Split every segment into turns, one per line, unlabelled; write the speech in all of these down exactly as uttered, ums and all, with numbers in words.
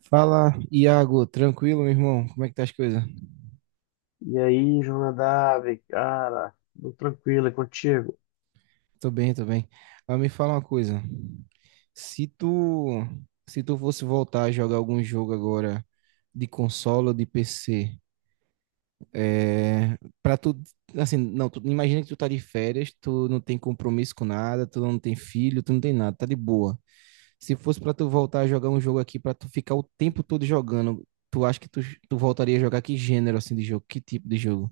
Fala, Iago, tranquilo, meu irmão? Como é que tá as coisas?
E aí, Jonadab, cara, tudo tranquilo, é contigo?
Tô bem, tô bem. Mas me fala uma coisa. Se tu, se tu fosse voltar a jogar algum jogo agora de console ou de P C, é, para tu, assim, não, tu, imagina que tu tá de férias, tu não tem compromisso com nada, tu não tem filho, tu não tem nada, tá de boa. Se fosse pra tu voltar a jogar um jogo aqui, pra tu ficar o tempo todo jogando, tu acha que tu, tu voltaria a jogar que gênero assim de jogo? Que tipo de jogo?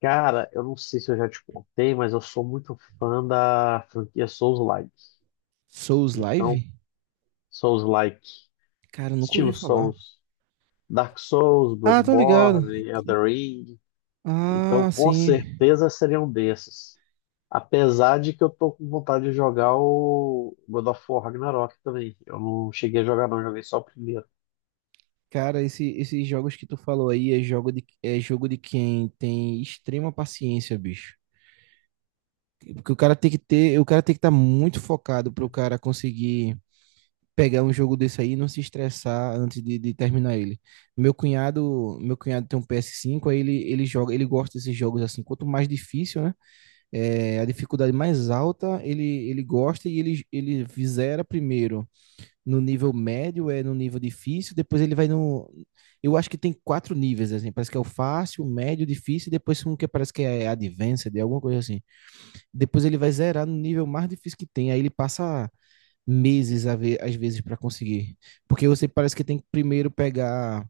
Cara, eu não sei se eu já te contei, mas eu sou muito fã da franquia Souls-like.
Souls
Então,
Live?
Souls-like,
Cara, eu nunca ouvi
estilo
falar.
Souls, Dark Souls,
Ah, tô ligado.
Bloodborne, Elden Ring. Então,
Ah,
com
sim.
certeza seria um desses. Apesar de que eu tô com vontade de jogar o God of War Ragnarok também. Eu não cheguei a jogar, não, joguei só o primeiro.
Cara, esse, esses jogos que tu falou aí é jogo de, é jogo de quem tem extrema paciência, bicho. Porque o cara tem que ter, o cara tem que estar muito focado para o cara conseguir pegar um jogo desse aí e não se estressar antes de, de terminar ele. Meu cunhado, meu cunhado tem um P S cinco, aí ele, ele joga, ele gosta desses jogos assim. Quanto mais difícil, né? É, a dificuldade mais alta, ele, ele gosta e ele, ele zera primeiro. No nível médio, é no nível difícil, depois ele vai no. Eu acho que tem quatro níveis, assim. Parece que é o fácil, o médio, difícil, e depois um que parece que é advanced, é alguma coisa assim. Depois ele vai zerar no nível mais difícil que tem, aí ele passa meses a ver, às vezes para conseguir. Porque você parece que tem que primeiro pegar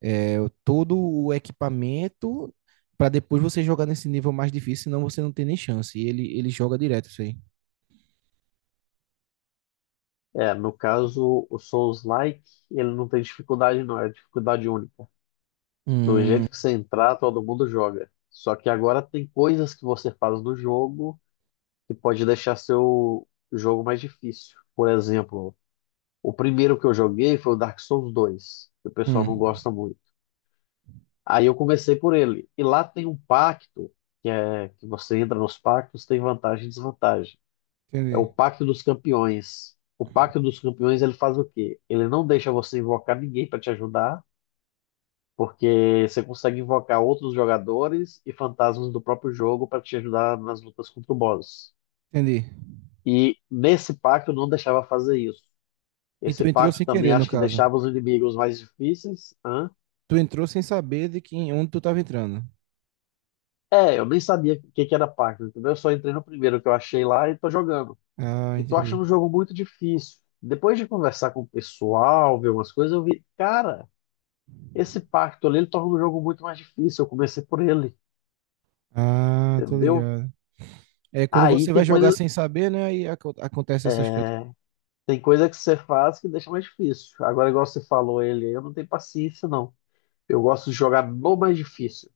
é, todo o equipamento para depois você jogar nesse nível mais difícil, senão você não tem nem chance. E ele, ele joga direto isso aí.
É, no caso, o Souls-like, ele não tem dificuldade não, é dificuldade única. Do
Hum,
jeito que você entrar, todo mundo joga. Só que agora tem coisas que você faz no jogo que pode deixar seu jogo mais difícil. Por exemplo, o primeiro que eu joguei foi o Dark Souls dois, que o pessoal não
hum.
gosta muito. Aí eu comecei por ele. E lá tem um pacto, que é que você entra nos pactos, tem vantagem e desvantagem. É
Entendi,
o Pacto dos Campeões. O Pacto dos Campeões ele faz o quê? Ele não deixa você invocar ninguém para te ajudar, porque você consegue invocar outros jogadores e fantasmas do próprio jogo para te ajudar nas lutas contra o boss.
entendi.
E nesse pacto não deixava fazer isso.
E
Esse
tu entrou
pacto
sem
também
querer, no
acho que
caso.
deixava os inimigos mais difíceis. Hã?
Tu entrou sem saber de quem, onde tu tava entrando.
É, eu nem sabia o que que era pacto, entendeu? Eu só entrei no primeiro que eu achei lá e tô jogando.
Ah,
E tô
entendi.
achando o jogo muito difícil. Depois de conversar com o pessoal, ver umas coisas, eu vi, cara. Esse pacto ali, ele torna o jogo muito mais difícil. Eu comecei por ele,
Ah, tô
entendeu?
ligado. É, quando
Aí
você vai
tem
jogar
coisa,
sem saber, né, aí aco- acontece essas coisas.
tem coisa que você faz que deixa mais difícil. Agora, igual você falou, ele, eu não tenho paciência, não. Eu gosto de jogar no mais difícil.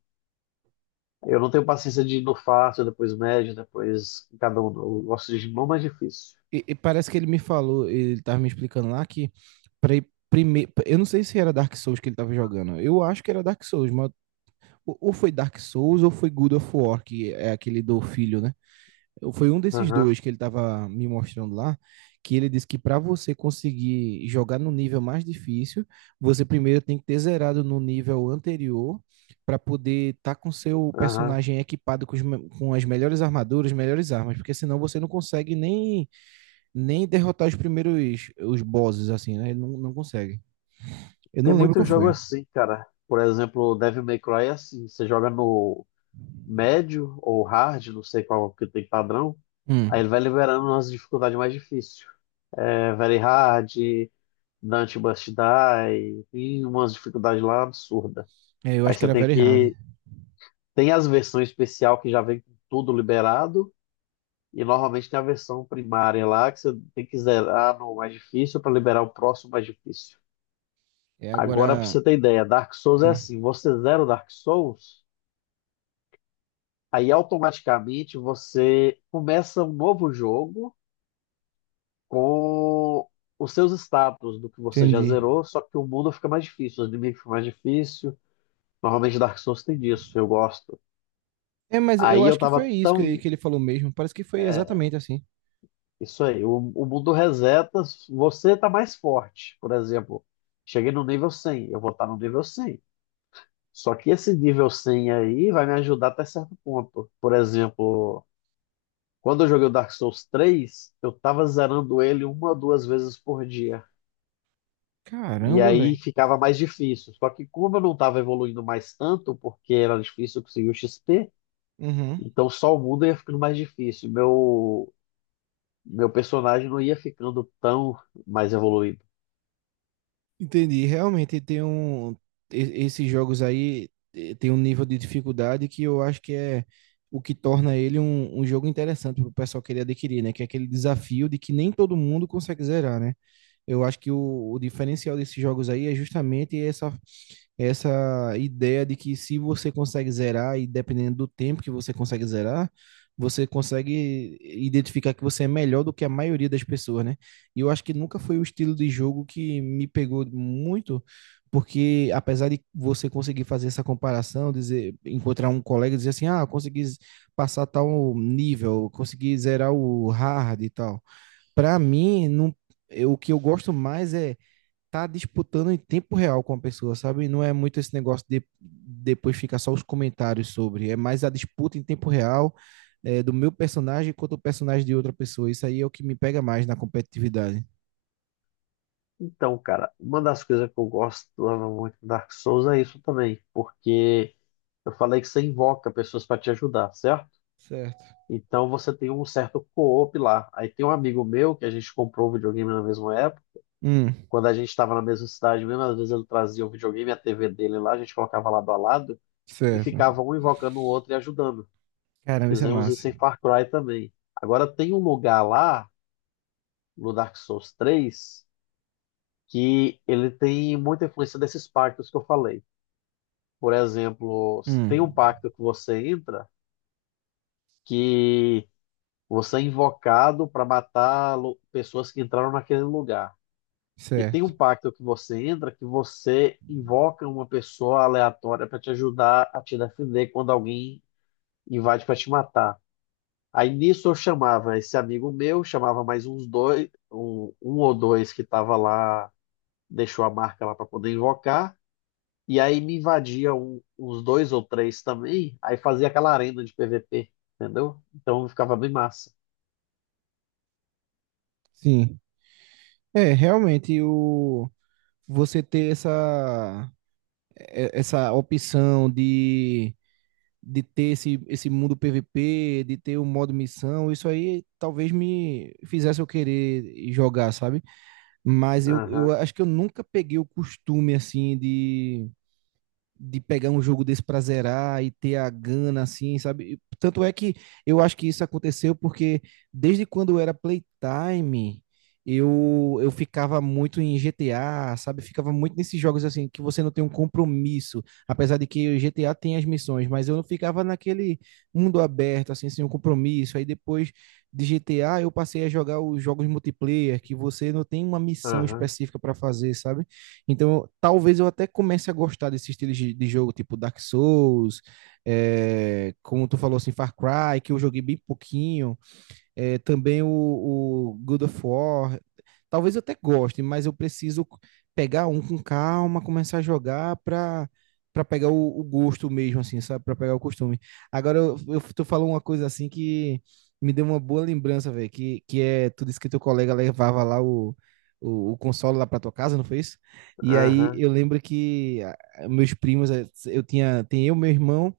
Eu não tenho paciência de ir no fácil, depois médio, depois cada um. Eu gosto de ir no mais difícil.
E, e parece que ele me falou, ele tava me explicando lá que pra ir primeiro, eu não sei se era Dark Souls que ele tava jogando. Eu acho que era Dark Souls, mas ou ou foi Dark Souls ou foi God of War, que é aquele do filho, né? Foi um desses
Aham,
dois que ele estava me mostrando lá, que ele disse que para você conseguir jogar no nível mais difícil, você primeiro tem que ter zerado no nível anterior para poder estar com seu
aham.
personagem equipado com, os me- com as melhores armaduras, melhores armas, porque senão você não consegue nem, nem derrotar os primeiros os bosses assim, né? Ele não, não consegue. Eu
Tem
não lembro
muito
qual
jogo
foi.
assim, cara. Por exemplo, o Devil May Cry é assim. Você joga no médio ou hard, não sei qual que tem padrão. Aí
Hum.
ele vai liberando umas dificuldades mais difíceis. é, Very Hard, Dante Must Die, tem umas dificuldades lá absurdas.
É, eu
Aí
acho que
você
era
tem
Very Hard.
que. Tem as versões especial que já vem com tudo liberado, e normalmente tem a versão primária lá que você tem que zerar no mais difícil para liberar o próximo mais difícil.
É
Agora, para
agora.
você ter ideia, Dark Souls é
Hum,
assim: você zera o Dark Souls, aí automaticamente você começa um novo jogo com os seus status do que você já
entendi.
zerou, só que o mundo fica mais difícil, os inimigos ficam mais difíceis. Normalmente Dark Souls tem disso, eu gosto.
É, mas eu
Aí
acho
eu
que
tava
foi isso que,
tão.
que ele falou mesmo. Parece que foi
é,
exatamente assim.
isso aí, o, o mundo reseta, você tá mais forte. Por exemplo, cheguei no nível cem, eu vou estar no nível cem. Só que esse nível cem aí vai me ajudar até certo ponto. Por exemplo, quando eu joguei o Dark Souls três, eu tava zerando ele uma ou duas vezes por dia. E
Caramba,
aí
velho.
ficava mais difícil. Só que como eu não estava evoluindo mais tanto, porque era difícil conseguir o X P,
Uhum.
então só o mundo ia ficando mais difícil. Meu, meu personagem não ia ficando tão mais evoluído.
Entendi. Realmente tem um. e- Esses jogos aí eh, tem um nível de dificuldade que eu acho que é o que torna ele um, um jogo interessante pro pessoal querer adquirir, né? Que é aquele desafio de que nem todo mundo consegue zerar, né? Eu acho que o, o diferencial desses jogos aí é justamente essa essa ideia de que se você consegue zerar, e dependendo do tempo que você consegue zerar, você consegue identificar que você é melhor do que a maioria das pessoas, né? E eu acho que nunca foi o estilo de jogo que me pegou muito, porque apesar de você conseguir fazer essa comparação, dizer, encontrar um colega e dizer assim, ah, consegui z- passar tal nível, consegui zerar o hard e tal. Para mim, não, eu, o que eu gosto mais é tá disputando em tempo real com a pessoa, sabe? Não é muito esse negócio de depois ficar só os comentários sobre, é mais a disputa em tempo real é, do meu personagem contra o personagem de outra pessoa. Isso aí é o que me pega mais na competitividade.
Então, cara, uma das coisas que eu gosto muito do Dark Souls é isso também, porque eu falei que você invoca pessoas para te ajudar, certo?
Certo.
Então você tem um certo co-op lá. Aí tem um amigo meu que a gente comprou o videogame na mesma época,
Hum,
quando a gente estava na mesma cidade mesmo, às vezes ele trazia o videogame e a T V dele lá, a gente colocava lado a lado e
certo.
ficava um invocando o outro e ajudando.
Caramba, isso é
Fizemos
massa.
isso em Far Cry também. Agora tem um lugar lá, no Dark Souls três que ele tem muita influência desses pactos que eu falei. Por exemplo, tem um
Hum,
pacto que você entra que você é invocado para matar lu- pessoas que entraram naquele lugar. E tem um
certo.
pacto que você entra que você invoca uma pessoa aleatória para te ajudar a te defender quando alguém invade para te matar. Aí nisso eu chamava esse amigo meu, chamava mais uns dois, um, um ou dois que estava lá, deixou a marca lá para poder invocar. E aí me invadia um- uns dois ou três também, aí fazia aquela arena de P V P, entendeu? Então ficava bem massa.
Sim. É, realmente o você ter essa é- essa opção de de ter esse, esse mundo P V P, de ter o modo missão, isso aí talvez me fizesse eu querer jogar, sabe? Mas eu,
Aham,
eu acho que eu nunca peguei o costume, assim, de de pegar um jogo desse pra zerar e ter a gana, assim, sabe? Tanto é que eu acho que isso aconteceu porque desde quando eu era Playtime, eu, eu ficava muito em G T A, sabe? Ficava muito nesses jogos, assim, que você não tem um compromisso, apesar de que o G T A tem as missões, mas eu não ficava naquele mundo aberto, assim, sem um compromisso. Aí depois de G T A, eu passei a jogar os jogos multiplayer, que você não tem uma missão
aham,
específica pra fazer, sabe? Então, talvez eu até comece a gostar desse estilo de, de jogo, tipo Dark Souls, é, como tu falou assim, Far Cry, que eu joguei bem pouquinho é, também o, o God of War. Talvez eu até goste, mas eu preciso pegar um com calma, começar a jogar para para pegar o, o, gosto mesmo, assim, sabe? Para pegar o costume. Agora eu, eu tu falou uma coisa assim que me deu uma boa lembrança, velho, que, que é, tu disse que teu colega levava lá o, o, o console lá para tua casa, não foi isso? E aí
aham.
eu lembro que ah, meus primos, eh, eu tinha, tem eu, meu irmão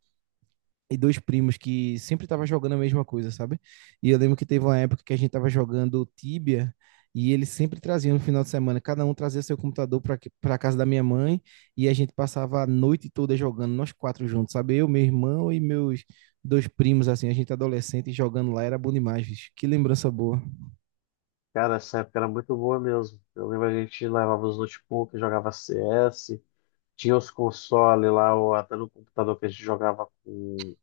e dois primos que sempre tava jogando a mesma coisa, sabe? E eu lembro que teve uma época que a gente tava jogando Tibia e eles sempre traziam no final de semana, cada um trazia seu computador para para casa da minha mãe e a gente passava a noite toda jogando nós quatro juntos, sabe? Eu, meu irmão e meus dois primos assim, a gente adolescente jogando lá era bom demais, bicho. Que lembrança boa.
Cara, essa época era muito boa mesmo. Eu lembro a gente levava os notebooks, jogava C S, tinha os consoles lá, ou até no computador que a gente jogava com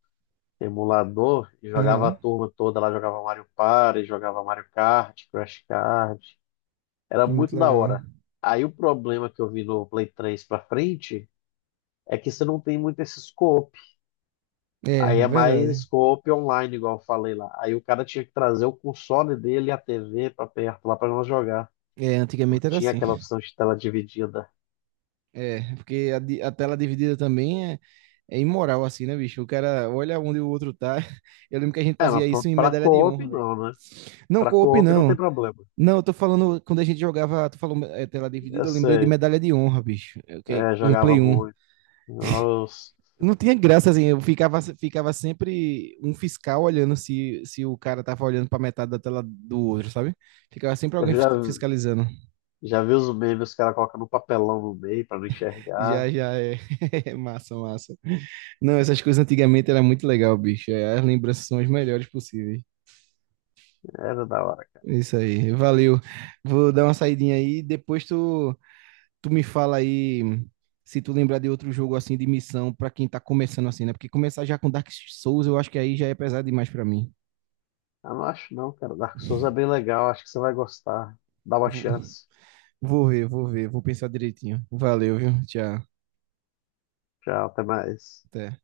emulador, e jogava a
Aham.
turma toda lá, jogava Mario Party, jogava Mario Kart, Crash Card. Era
É muito
muito da
legal.
hora. Aí o problema que eu vi no Play três pra frente é que você não tem muito esse scope.
É,
Aí
é
é mais
verdade.
scope online, igual eu falei lá. Aí o cara tinha que trazer o console dele e a T V pra perto lá pra nós jogar.
É,
Não
antigamente era
tinha
assim.
aquela opção de tela dividida.
É, porque a, di- a tela dividida também é, é imoral, assim, né, bicho? O cara olha onde o outro tá. Eu lembro que a gente
É,
fazia
mas pra,
isso em
pra
medalha de
co-op
honra, velho.
não, né?
Não,
Pra
co-op
co-op não tem
não.
problema.
Não, eu tô falando, quando a gente jogava, tu falou é, tela
Eu
dividida, eu lembrei de
sei.
medalha de honra, bicho. Eu, que,
É,
no
jogava
Play um.
muito. Nossa,
Não tinha graça, assim, eu ficava, ficava sempre um fiscal olhando se, se o cara tava olhando pra metade da tela do outro, sabe? Ficava sempre
eu
alguém
já,
fisca- fiscalizando.
já vi os memes, os caras colocando um papelão no meio pra não
Já,
enxergar.
já, é. Massa, massa. Não, essas coisas antigamente era muito legal, bicho. É, as lembranças são as melhores possíveis.
Era da hora.
É, isso aí, valeu. Vou dar uma saidinha aí, depois tu, tu me fala aí se tu lembrar de outro jogo assim de missão pra quem tá começando assim, né? Porque começar já com Dark Souls, eu acho que aí já é pesado demais pra mim.
Eu não acho não, cara. Dark Souls é bem legal, acho que você vai gostar. Dá uma
Vou,
chance.
vou ver, vou ver, vou pensar direitinho. Valeu, viu? Tchau.
Tchau, até mais.
Até.